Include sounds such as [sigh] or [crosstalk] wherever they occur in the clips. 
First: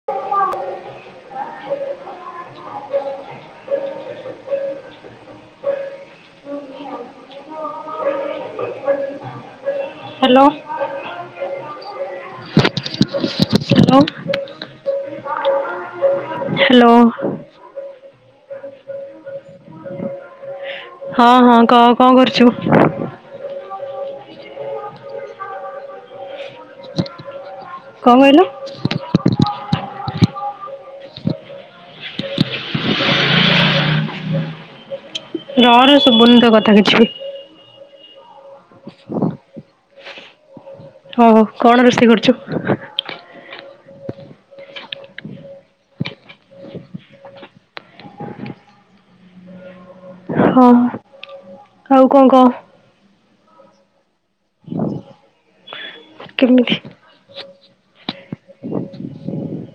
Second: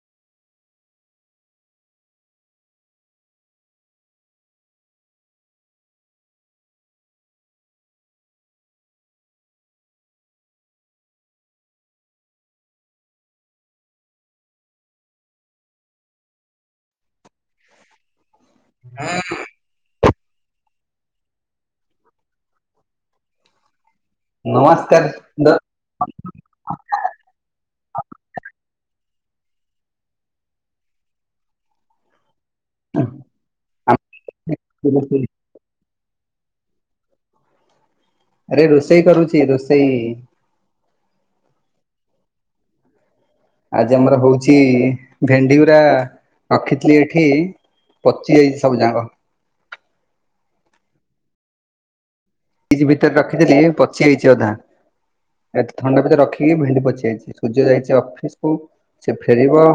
[unintelligible] Hello. Hello. Hello. ହୁଁ। ହଁ ହଁ କହ କଣ କରୁଛୁ? ନମସ୍କାର ଦ କଣ କହିଲ? ହ ଆ। [inaudible] ରହ ରେ ଶୁଭୁନି ତୋ କଥା କିଛି। ଆରେ ରୋଷେଇ କରୁଛି ରୋଷେଇ। ଓ ହୋ କଣ ରୋଷେଇ କରୁଛୁ? ଆଜି ଆମର ହଉଛି ଭେଣ୍ଡିଗୁରା ରଖିଥିଲି ଏଠି ପଚି ଯାଇଛି ସବୁ ଯାକ। ହଁ ଆଉ କଣ କହ? ଭିତରେ ରଖିଥିଲି ପଚି ଯାଇଛି ଅଧା ଏତେ ଥଣ୍ଡା ଭିତରେ ରଖିକି କେମିତି ଭେଣ୍ଡି ପଚିଯାଇଛି। ପୂଜ ଯାଇଛି ଅଫିସକୁୁ ସେ ଫେରିବ।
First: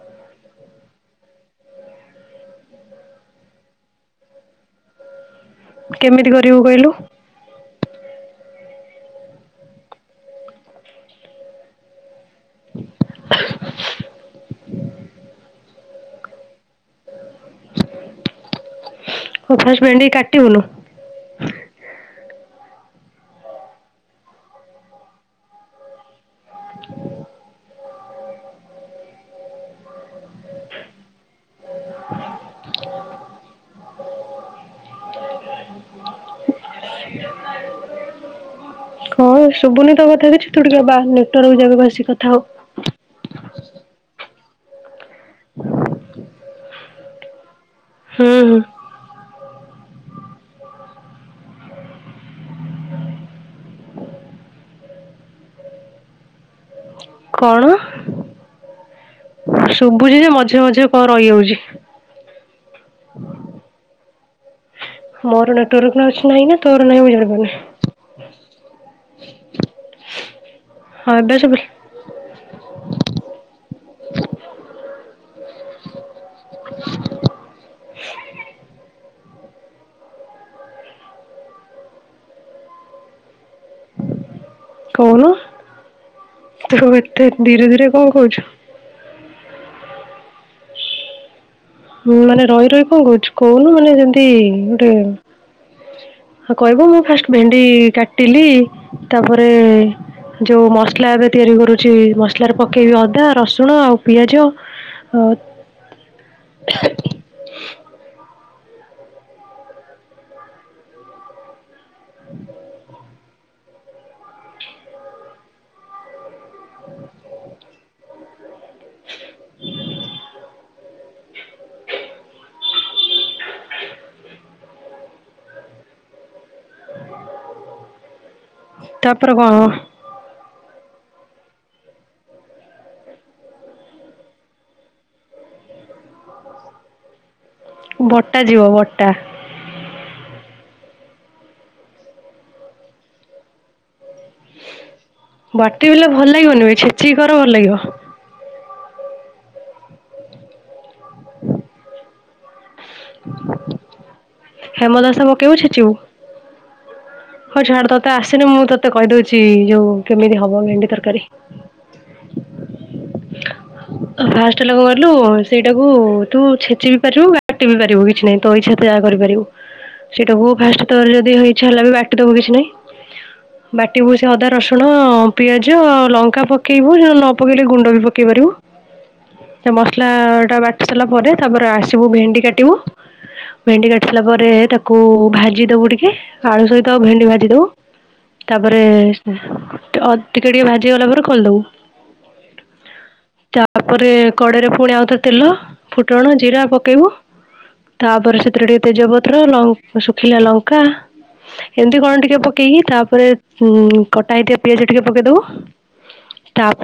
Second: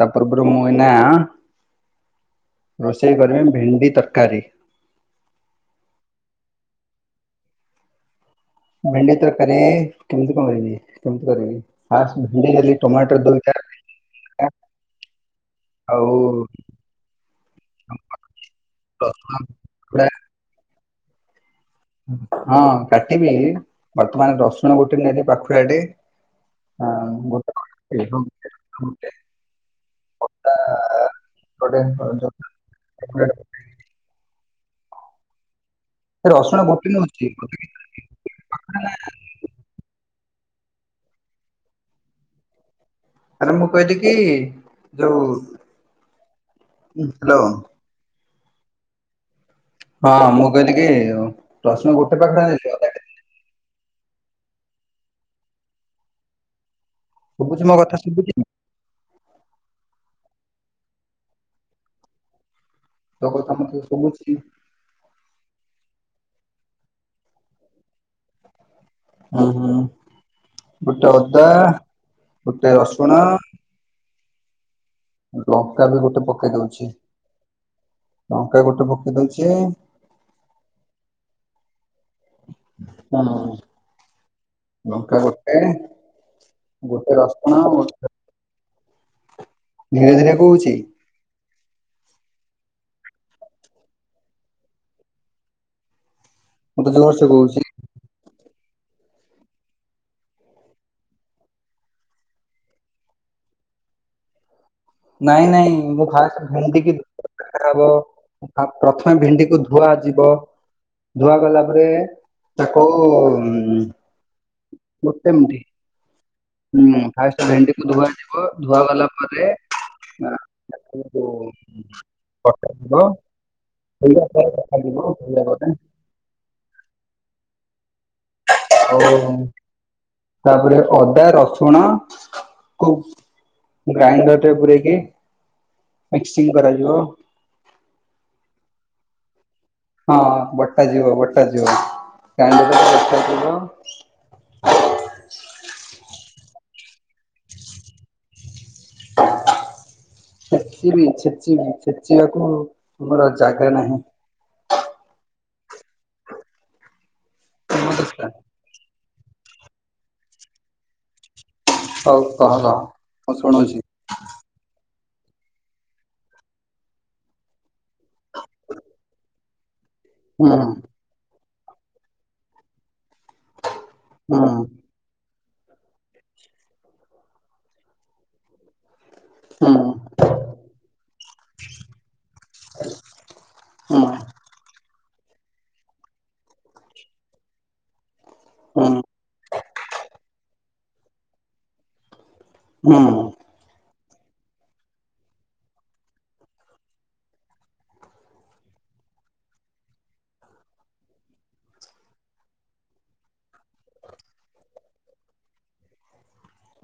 ତାପପରେ ପରେ ମୁଁ ଏଇ ନାଁ ରୋଷେଇ କରିବି ଭେଣ୍ଡି ତରକାରୀ। କେମିତି କରିବୁ କହିଲୁ? ଭେଣ୍ଡି ତରକାରୀ କେମିତି କରିବି କେମିତି କରିବି। ହ ଭିଣ୍ଡ ନେଲି ଟୋମାଟୋ ଦରକାର ଆଉ ଆଉ ଫାଷ୍ଟ ରସୁଣ ଭେଣ୍ଡି କୁ କାଟିବୁନି। ହଁ କାଟିବି ବର୍ତ୍ତମାନ ରସୁଣ ଗୋଟେ ନେଲେ ପାଖୁୁଡାଟେ। ହଁ। [unintelligible] ଅଦା ଆ ଗୋଟେ। [unintelligible] ସେ ରସୁଣା ଗୋଟି ନଉଛି। [inaudible] ହଁ ସୁଭୁନି ତ କଥା କିଛି ତୁଟିକେ ନେଟୱର୍କ ଜାଗାକୁ ଆସିକି କଥା ହୋ। ଆରେ ମୁଁ କହଥିଲି କି ଯୋଉ ହ୍ୟାଲୋ। ହୁଁ। ହଁ ମୁଁ କହିଲି କି ପରସୁଣ ଗୋଟେ ପାଖରେ ଆଇଲି। କଣ ଶୁବୁଛି ମୋ କଥା ଶୁଭୁଛି? ଶୁଭୁଛି ଯେ ମଝିରେ ମଝିରେ କଣ ରହିଯାଉଛି। ତୋ କଥା ମୋତେ ସୁବୁଛି। ମୋର ନେଟୱର୍କ ଅଛି ନାହିଁ ନା ତୋର ନାହିଁ ମୁଁ ଜାଣିପାରୁନି। ହୁଁ ହୁଁ ଗୋଟେ ହଁ ଏବେ ଅଦା ଶୁଭିଲା ଗୋଟେ ରସୁଣ ଲଙ୍କା ବି ଗୋଟେ ପକେଇ ଦଉଛି। ଲଙ୍କା ଗୋଟେ ପକେଇ ଦଉଛି। ହଁ ଲଙ୍କା କହୁନୁ ଗୋଟେ ଗୋଟେ ରସୁଣ କହୁଛ ଧୀରେ ଧୀରେ କହୁଛି ହୁ ମାନେ ରହି ରହି କଣ କହୁଛି କହୁନୁ ମାନେ ଯେମତି ଗୋଟେ ସେ କହିଲେ ତ ମୁଁ ଜୋରସେ ଫାଷ୍ଟ କହୁଛି ଭେଣ୍ଡି କାଟିଲି ତାପରେ ଯୋଉ ମସଲା ଏବେ ତିଆରି କରୁଛି ମସଲାରେ ପକେଇବି ଅଦା ରସୁଣ ଆଉ ପିଆଜ ନାଇଁ ନାଇଁ ମୁଁ ଖା ଭେଣ୍ଡିି ହବ ଆ ପ୍ରଥମେ ଭେଣ୍ଡିକୁୁ ଧୁଆ ଯିବ ଧୁଆ ଗଲା ପରେ ତାକୁ ଗୋଟେ ମୁ ହୁଁ ଫାଷ୍ଟ ଭେଣ୍ଡିକୁୁ ଧୁଆ ଯିବ ଧୁଆ ଗଲା ପରେ ଉ [unintelligible] [unintelligible] ତାପର ଆଉ କଣ? ତାପରେ ଅଦା ରସୁଣ କୁ? ସେ ଗ୍ରାଇଣ୍ଡରରେ ଟେ ପୁରେଇକି ମିକସିଂ କରାଯିବ ବଟା ଯିବ ବଟା ହଁ ବଟା ଯିବ ବଟା ଜିବ ଗ୍ରାଇଣ୍ଡର ବଟାଜିବ ବାଟି ବଲେ ଭଲ ଲାଗିବନି ଏ ଛେଚିକି କର ଭଲ ଲାଗିବ ଛେଚିବି ଛେଚିବି ଛେଚିବାକୁ ତମର ଜାଗା ନାହିଁ ହେମ ଦସା ପକେଇବୁ ଛେଚିବୁ ହଁ ଝାଡ ତୋତେ ଆସିନୁ ମୁଁ ତତେ ତ କହିଦେଉଛି ଯେଉଁ କେମିତି ହେବ ଭେଣ୍ଡି ତରକାରୀ ହଉ କହ କହ ମୁଁ ଶୁଣୁଛି ଫାଷ୍ଟଟା ଲୋକ କିଲୁ ସେଇଟାକୁ ତୁ ଛେଚି ବି ପାରିବୁ କାଟଟିିବ ବି ପାରିବୁ କିଛି ନାହିଁ ତ ଇଚ୍ଛାତ ଯାହା କରିପାରିବୁ ହୁଁ ସେଇଟାକୁ ଫାଷ୍ଟ ତର ଯଦି ହେଇଛି ହେଲା ବି ବାଟ୍ ଦବୁ କିଛି ନାହିଁ ବାଟି ବୁ ସେ ହୁଁ ଅଦା ରସୁଣ ପିଆଜ ଆଉ ଲଙ୍କା ପକେଇବୁ ହେରା ନ ପକେଇଲେ ଗୁଣ୍ଡ ବି ପକେଇ ପାରିବୁ ସେ ହୁଁ ମସଲା ଟା ବାଟି ସାରିଲା ପରେ ତାପରେ ଆସିବୁ ଭେଣ୍ଡି କାଟିବୁ ଭେଣ୍ଡି ହୁଁ କାଟି ସାଇଲା ପରେ ତାକୁ ଭାଜି ଦବୁ ଟିକେ ଆଳୁ ସହିତ ଆଉ ଭେଣ୍ଡି ଭାଜି ଦବୁ ତାପରେ ହୁଁ ହଁ ଅ ଟିକେ ଟିକେ ଭାଜିଗଲା ପରେ ଖୋଲିଦବୁ ହଁ ତାପରେ କଡେଇରେ ପୁଣି ଆଉ ତ ତେଲ ଫୁଟଣ ଜିରା ପକେଇବୁ ତାପରେ ସେଥିରେ ଟିକେ ତେଜପତ୍ର ଲ ଶୁଖିଲା ଲଙ୍କା ଏମିତି କଣ ଟିକେ ପକେଇକି ତାପରେ ଉ କଟା ହେଇଥିବା ପିଆଜ ଟିକେ ପକେଇଦବୁ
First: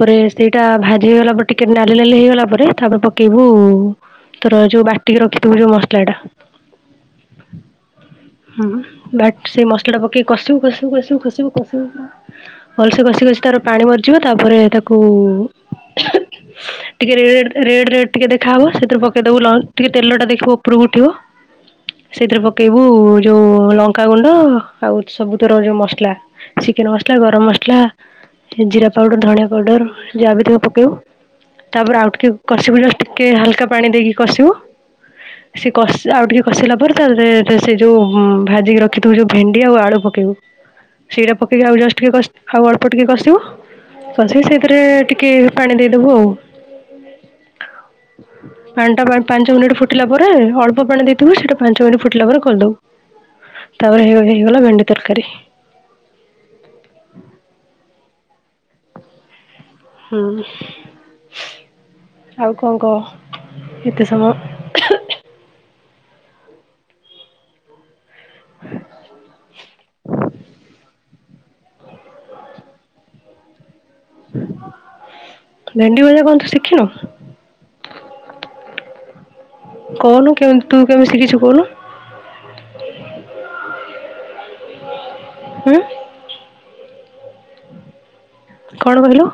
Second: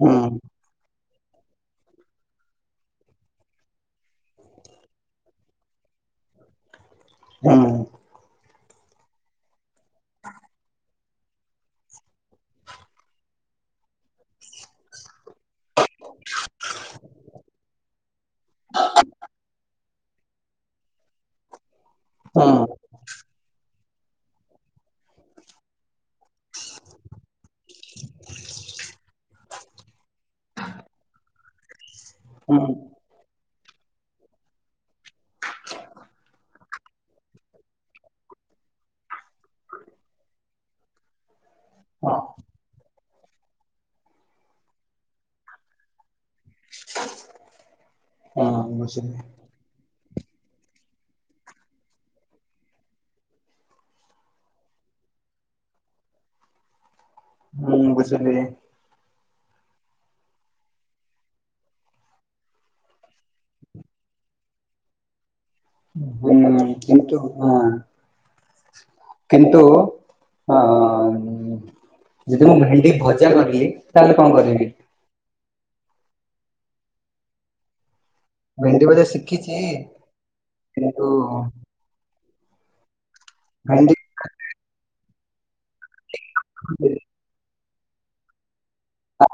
ହୁଁ ସେଇଟା ଭା ଇଗଲା ପରେ ଟିକେ ନାଲି ନାଲି ହେଇଗଲା ପରେ ତାପରେ ପକେଇବୁ ତୋର ଯୋଉ ବାଟିକି ରଖିଥିବୁ ଯୋଉ ମସଲା ଟା ହଁ ହୁଁ ବାଟ ସେଇ ମସଲା ଟା ପକେଇି କଷିବୁ କଷିବୁ କଷିବୁ କଷିବୁ କଷିବୁ ପୁରା ଭଲସେ ଘଷି ଘଷି ତାର ପାଣି ମରିଯିବ ତାପରେ ତାକୁ ଟିକେ ରେ ରେଡ ରେଡ ଟିକେ ଦେଖାହେବ ସେଥିରେ ପକେଇଦବୁ ଲନ୍ ଟିକେ ତେଲ ଟା ଦେଖିବ ଉପରକୁ ଉଠିବ ସେଇଥିରେ ପକେଇବୁ ଯୋଉ ଲଙ୍କାଗୁଣ୍ଡ ଆଉ ସବୁ ତର ଯୋଉ ମସଲା ଚିକେନ ମସଲା ଗରମ ମସଲା ଜିରା ପାଉଡର ଧଣିଆ ପାଉଡର ଯାହା ବି ଥିବ ପକେଇବୁ ତାପରେ ଆଉ ଟିକେ ହୁଁ କଷିବୁ ଜଷ୍ଟ ଟିକେ ହାଲକା ପାଣି ଦେଇକି କଷିବୁ ସେ କଷ ଆଉ ଟିକେ କଷିଲା ପରେ ତା ଦେରେ ଦେ ସେ ଯୋଉ ହଁ ଭାଜିକି ରଖିଥିବୁ ଯୋଉ ଭେଣ୍ଡି ଆଉ ଆଳୁ ପକେଇବୁ। ସେଇଟା ପକେଇକି ଆଉ ଜଷ୍ଟ ଟିକେ ହଁ କଷ୍ ଆଉ ଅଳ୍ପ ଟିକେ କଷିବ। କଷିକି ସେଇଥିରେ ଟିକେ ପାଣି ଦେଇଦବୁ ଆଉ। ହଁ ପାଣିଟା ବୁଝିଲି ପା ପାଞ୍ଚ ମିନିଟ୍ ଫୁଟିଲା ପରେ ଅଳ୍ ପ ପାଣି ଦେଇଥିବୁ ସେଇଟା ପାଞ୍ଚ ମିଣ୍ଟି ଫୁଟିଲା ପରେ ଖୋଲଦବୁ ତାପରେ ହେଇ ହେଇଗଲା ଭେଣ୍ଡି ତରକାରୀ। ଉଁ ବୁଝିଲି। ହୁଁ ଆଉ କଁ କଅ ଏତେ ସମ ହୁଁ କିନ୍ତୁ ହଁ। ହଁ କିନ୍ତୁ ହଁ ଉଁ ଯେଦି ମୁଁ ଭେଣ୍ଡି ଭଜା କଲି ତାହେଲେ କଁ କରିବି? ଭେଣ୍ଡି ଭଜା କଣ ଶିଖିନୁ? ଭେଣ୍ଡି ଭଜା ଶି କହୁନୁ କେମତି ତୁ କେମିତି ଶିଖିଚୁ କୋହୁନୁ। ଭେଣ୍ଡି ହୁଁ। [inaudible] କଣ କହିଲୁ?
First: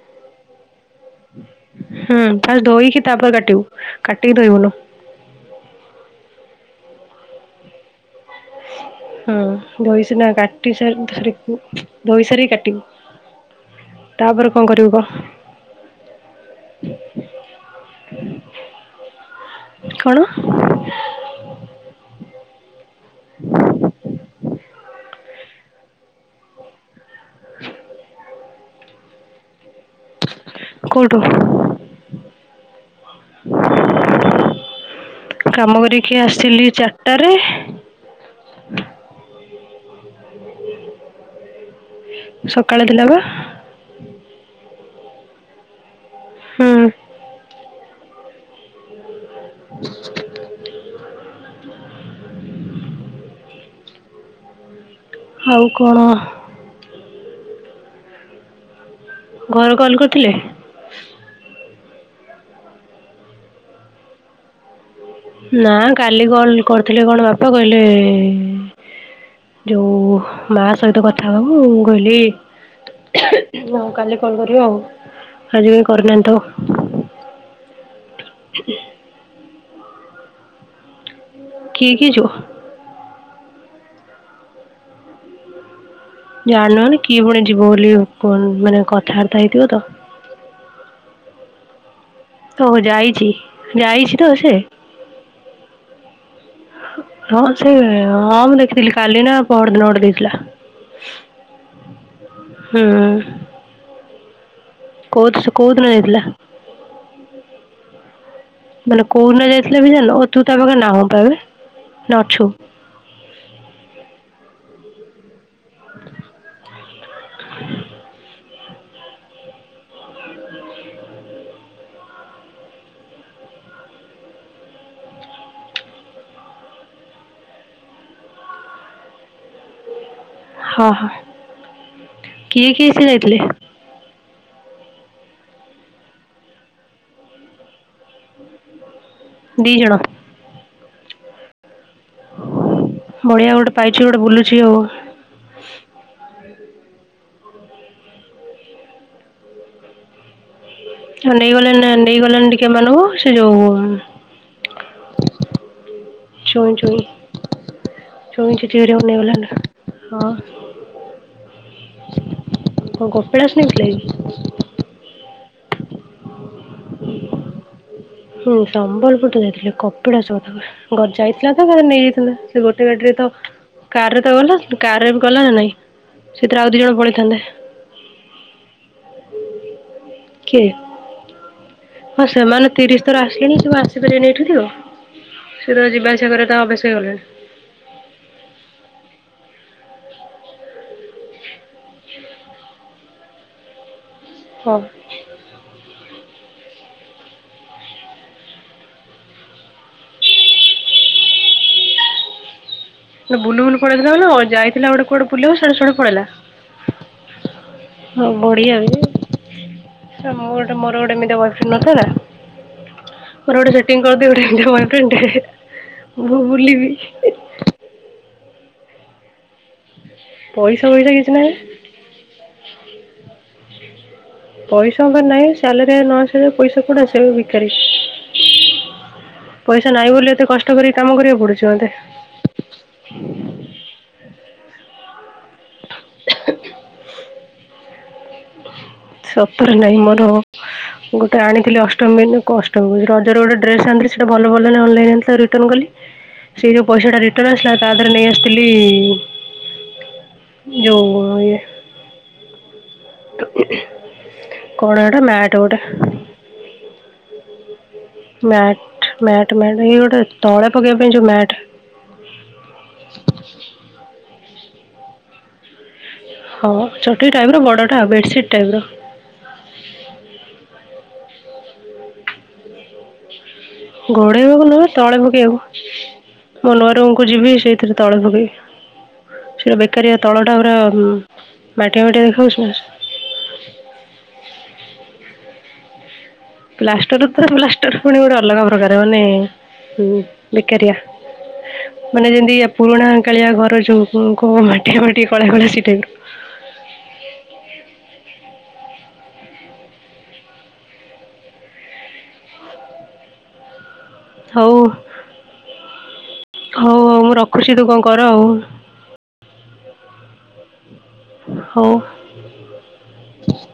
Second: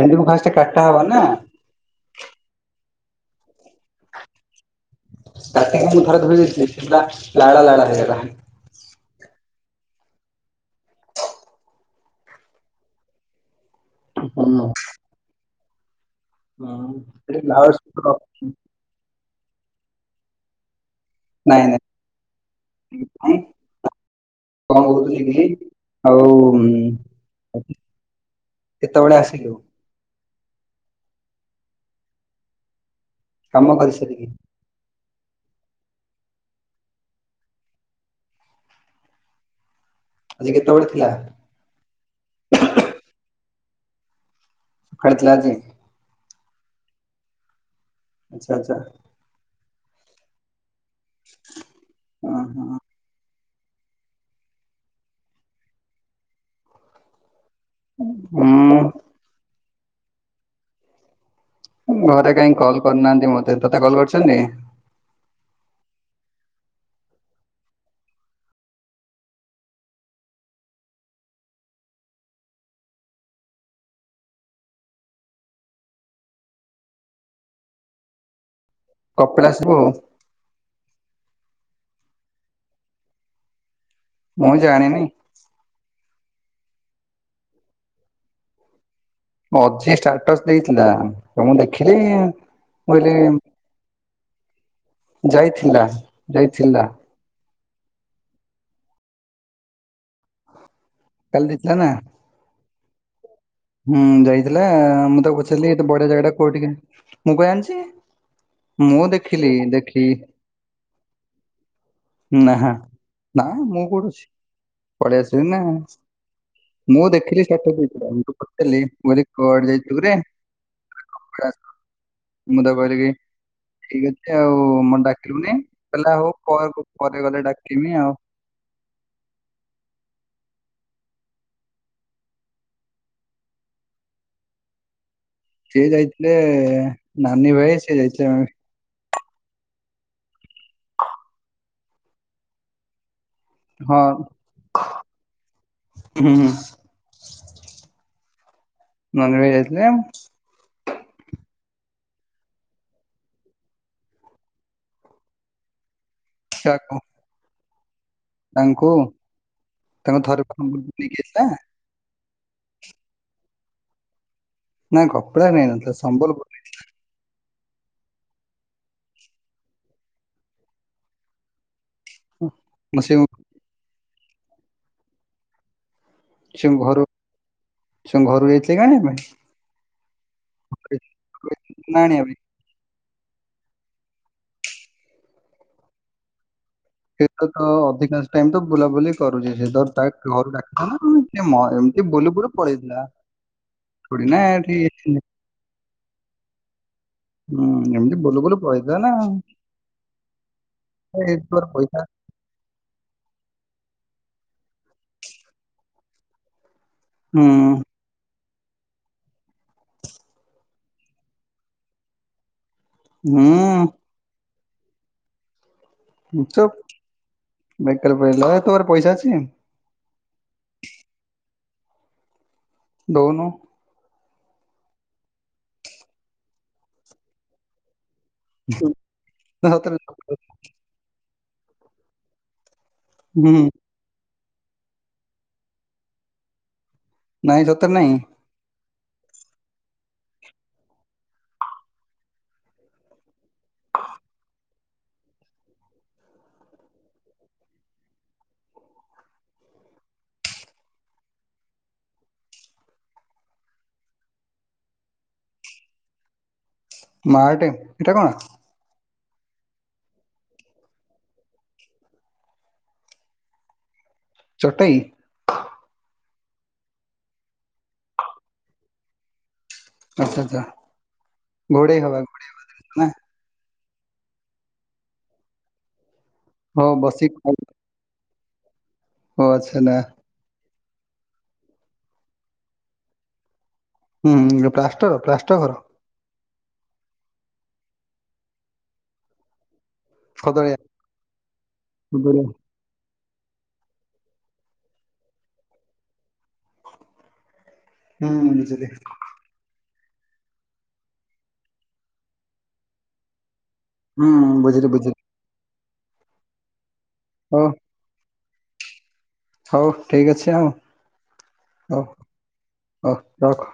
ଭେଣ୍ଡକୁ ଫାଷ୍ଟେ କାଟା ହବ ନା। ହୁଁ ଫାଷ୍ଟ ଧୋଇକି ତାପରେ କାଟିବୁ କାଟିକି ଧୋଇବୁନୁ। ତାତିିକି ମୁଁ ଥରେ ଧୋଇ ଦେଇଥିଲି ସେଉଡ଼ା ଲାଳ ଲାଳ ହେଇଗଲା। ହଁ ବୋହି ସିନା କାଟି ସାରି ଧରିକୁ ଧୋଉ ସାରି କାଟିବୁ। ହୁଁ ତାପରେ କଁ କରିବୁ କ। ହୁଁ ଏଠି ଲାଉଡ଼ ସ୍ପିକର ଅଛି। କଣ? ନାଇଁ ନାଁ ଇ ଫାଇ କଁ କହୁଥୁଲି କି ଆଉ ଆଜି କେତବେଳେ ଆସିଲୁ? କୋଉଠୁ? କାମ କରିସାରିକି। କାମ କରିକି ଆସିଲି ଚାରଟାରେ। ଆଜି କେତବେଳେ ଥିଲା? ସକାଳେ ଥିଲା ବା। ସଖାଳେ ଥିଲା ଆଜି? ହୁଁ। ଆଚ୍ଛା ଆଚ୍ଛା। ହୁଁ ଓ ହଁ। ଆଉ କଣ ଉଁ? ଘରଙ କଲ୍ କରିଥିଲେ? ଘରେ କାହିଁ କଲ୍ କରିନାହାନ୍ତି ମତେ ତତେ କଲ୍ କରିଛନ୍ତି? ନାଁ କାଲି କଲ୍ କରିଥିଲେ କଣ ବାପା କହିଲେ ଯୋଉ ମା ସହିତ କଥା ହବୁ ମୁଁ କହିଲି ହୋଉ କାଲି କଲ କରିବ ଆଉ ଆଜି କାଇଁ କରିନାହାନ୍ତି ତ। ହ କପିଳାସ ଯିବୁ। କିଏ କିଏ ଯିବ? ମୁଁ ଜାଣିନି। ଜାଣନ ମାନେ କିଏ ଫୁଣ ଯିବ ବୋଲି କ ମାନ କଥାଆର ଅଜି ଷ୍ଟାଟସ୍ ଦେଇଥିଲା ତ ମୁଁ ଦେଖିଲି ଓହୋ ମୁଁ କହିଲି ଯାଇଚି ଯାଇଛି ତ ସେ? ଯାଇଥିଲା ଯାଇଥିଲା। ହଁ ସେଇ ହଁ ମୁଁ ଦେଖିଥିଲି କାଲି ନା ପହରଦିନ ଗୋଟେ ଦେଇଥିଲା। କାଲି ଦେଇଥିଲା ନା। ହୁଁଉଁ। ହୁଁ ଯାଇଥିଲା ମୁଁ ତାକୁ ପଚାରିଲି କୋଉ ଦିନ ଏତେ ବଢିଆ ଯାଇଥିଲା? ଜାଗାଟା କୋଉଟି କେମ ମୁଁ କଣ ଜାଣଚି? ମାନେ କୋଉଦିନ ଯାଇଥିଲେ ବି ଜାଣଲ ଓହୋ ତୁ ତା ପାଖରେ ନାହୁଁ ପା ଏବେ ନା ଅଛୁ? ନା ମୁଁ କୋଉଠି ଅଛି। ପଳେଇ ଆସଲିଣି ନା ମୁଁ ଦେଖିଲି ଷ୍ଟାଟସ୍ ଦେଇଥିଲା ୟୁଟୁବ୍ ଥିଲି ମୁଁ କହିଲି କୁଆଡେ ଯାଇଥିଲୁ କିରେ କହିଲା କପିଳାସ? ମୁଁ ତାକୁ କହିଲି କିି ଠିକ୍ ଅଛି ଆଉ ମତେ ଡାକିଲୁନି କହିଲା ହୋଉ ପର ହୋଉ ପରେ ଗଲେ ଡାକମି ଆଉ। ହଁ ହଁ କିଏ କିଏ ସେ ଯାଇଥିଲେ? ସିଏ ଯାଇଥିଲେ ନାନୀ ଭାଇ ସିଏ ଯାଇଥିଲେ। [unintelligible] ଦିଇଜଣ ବଢିଆ ଗୋଟେ ପାଇଛୁ ହଁ ଗୋଟେ ବୁଲୁଚି ଆଉ। ହୁଁ ହୁଁ। ନନୀ ଭାଇ ଯାଇଥିଲେ। ହଁ ନେଇଗଲେନି ନା ନେଇଗଲେନି ଟିକେ ଏମାନଙ୍କୁ ସେ ଯୋଉ ଉମ୍ ଚୁଇଁ ଚୁଇଁ କାହାକୁ ଚୁଇଁ ଚୁତି ତାଙ୍କୁ ହେରିକାଙ୍କୁ ନେଇଗଲେଣି ତାଙ୍କୁ ହଁ ଥରେ ପା ଉ ନେଇକି ଯାଇଥିଲା। କଣ କପିଳାସ ନେଇଥିଲା କି? ନାଁ କପିଳାସ ନେଇନଥିଲା ସମ୍ବଲପୁର ନେଇଥି ହୁଁ ସମ୍ବଲପୁର ତ ଯାଇଥିଲେ କପିଳାସ କଥା ଗ ଯାଇଥିଲା ତ କାଳେ ନେଇଯାଇ ଥିଲା ସେ ଗୋଟେ ମୁଁ ଗାଡିରେ ସେ ତ କାରରେ ତ ଗଲା କାରରେ ବି ଗଲା ନା ନାଇଁ? ସେଥିରେ ସେ ଆଉ ଦି ଜଣ ଘରୁ ପଳେଇ ଥାଆନ୍ତେ। ସେ କଣ ଘରୁ ଯାଇଥିଲେ କି ଆଣିବା ପାଇଁ? କିଏ ନା ଆଣିବା ହଁ ପାଇଁ? ସେମାନେ ତିରିଶ୍ ଥର ଆସିଲେଣିି ସବୁ ଆସିପାରିବେନି ଏଠିକୁ ସେତ ଯିବା ଆସିବା କରିବା ତାଙ୍କ ଅଭ୍ୟାସ ହେଇଗଲା ତାଲ ତ ଅଧିକାଂଶ ଟାଇମ୍ ତ ବୁଲାବୁଲି କରୁଚି ସେ ତର ତାକ ଘରୁ ଡାକି ନା କିଏ ମ ଏମତି ବୁଲୁବୁଲୁ ପଳେଇଥିଲା ଥୋଡି ନା ହଁ ଏଠି ଇଏ ଥିଲେ। ହୁଁ ଏମତି ବୁଲବୁଲ ପଲେଇଥିଲା ନା ଆଉ କଣ ହେଇଥିବ ପଇସା ସେ ବୁଲୁବୁଲୁ ପଳେଇଥିଲା ନା ଆଉ ଯାଇଥିଲା କୁଆଡେ ବୁଲିଆକୁ ସିଆଡୁ ସିଆଡୁ ପଳେଇଲା? ହୁଁ। ହଁ ବଢିଆ ବେ ଏ ମୋର ଗୋଟେ ମୋର ଗୋଟେ ଏମିତିଆ ବଏଫ୍ରେଣ୍ଡ ନଥାନ୍ତା ମୋର ଗୋଟେ ହୁଁ ସେଟିଂ କରିଦେ ଗୋଟାଏ ଏମିତିଆ ବଏଫ୍ରେଣ୍ଡଟେ ହେ ହେ। ଚୋପ୍ ବେକରିଆ ପିଲା ଏ ତୋ ପାଖରେ ପଇସା ଅଛି? ପଇସା ଫଇସା କିଛି ନାହିଁ। ଦଉନୁ। ପଇସା ମୋ ପାଖେରେ ନାହିଁ, ସାଲେରୀ ଆଇ ନ ଳଆସିବା ଯାଏ ପଇସା କୋଉଠୁ ଆସିବ ମୁଁ ଭିକାରି। ନା ପଇସା ସତରେ ନହିଁ ବୋଲି ଏତେ କଷ୍ଟ କରି କାମ କରିବାକୁ ପଡ଼ୁଚି ମତେ। ହୁଁ। ନାଇଁ ସତରେ ନାହିଁ? ସତରେ ନାହିଁ ମୋର। ଗୋଟେ ଆଣିଥିଲି ଅଷ୍ଟମୀ ବିନ୍ଦୁ କଷ୍ଟ ହୁଏ। ରଜରେ ଗୋଟେ ଡ୍ରେସ୍ ଆଣିଥିଲି ସେଟା ଭଲ ପଡ଼ିଲାନି, ଅନଲାଇନ୍ ଆଣିଥିଲି ତାକୁ ରିଟର୍ଣ କଲି। ସେଇ ଯୋଉ ପଇସାଟା ରିଟନ୍ ଆସିଲା ତା ଧେରେ ନେଇ ଆସିଥିଲି ଯୋଉ ଇଏ କଣ ହେଟା ମ୍ୟାଟ୍ ଗୋଟେ। ମାଟେ ଏଟା କଣ? ମ୍ୟାଟ୍ ମ୍ୟାଟ୍ ମ୍ୟାଟ୍ ଏଇ ଗୋଟେ ତଳେ ପକେଇବା ପାଇଁ ଯୋଉ ମ୍ୟାଟ୍। ଚଟେଇ? ହଁ ଚଟେଇ ଟାଇପ୍ ର ବଡ଼ଟା ବେଡସିଟ୍ ଟାଇପ୍ ର। ଆଚ୍ଛା ଆଚ୍ଛା ଘୋଡ଼େଇ ହବା ଘୋଡ଼େଇ ହ ଘୋଡ଼େଇ ହବାକୁ ନୁହେଁ ତଳେ ପକେଇବାକୁ ମୋ ନୂଆ ହଉ ରୁମ୍ କୁ ବସିକି ଯିବି ଖାଇ ସେଇ ତେରେ ତଳେ ପକେଇ ଓ ସେରା ଆଚ୍ଛା ନା ବେକାରିଆ ତଳଟା ପୁରା ମାଟିଆ ଫଟିଆ ଦେଖାହଉଛି ନା। ଉଁ ଯୋଉ ପ୍ଲାଷ୍ଟର ପ୍ଲାଷ୍ଟ ଘର? ପ୍ଲାଷ୍ଟର ତ ପ୍ଲାଷ୍ଟର ଫୁଣି ଗୋଟେ ଅଲଗା ପ୍ରକାର ମାନେ ହୁଁ ଖଦଡିଆ ବେକାରଆ ମାନେ ଖଦଡିଆ ଯେନ୍ତି ଆ ପୁରୁଣା କାଳିଆ ଘର ଯୋଉ ଙ୍କ ମାଟିଆ ମାଟି କଳା କଳା ସେଇ ଟାଇପ୍ ର। ହୁଁ ସେଦେ ହୁଁ ହଉ ବୁଝିଲି ବୁଝିଲି ହଉ ହଉ ମୁଁ ରଖୁଚି ତୁ କଁ କର ଆଉ। ହଉ ଠିକ୍ ଅଛି ଆଉ ହଉ ହ ହ ରଖ।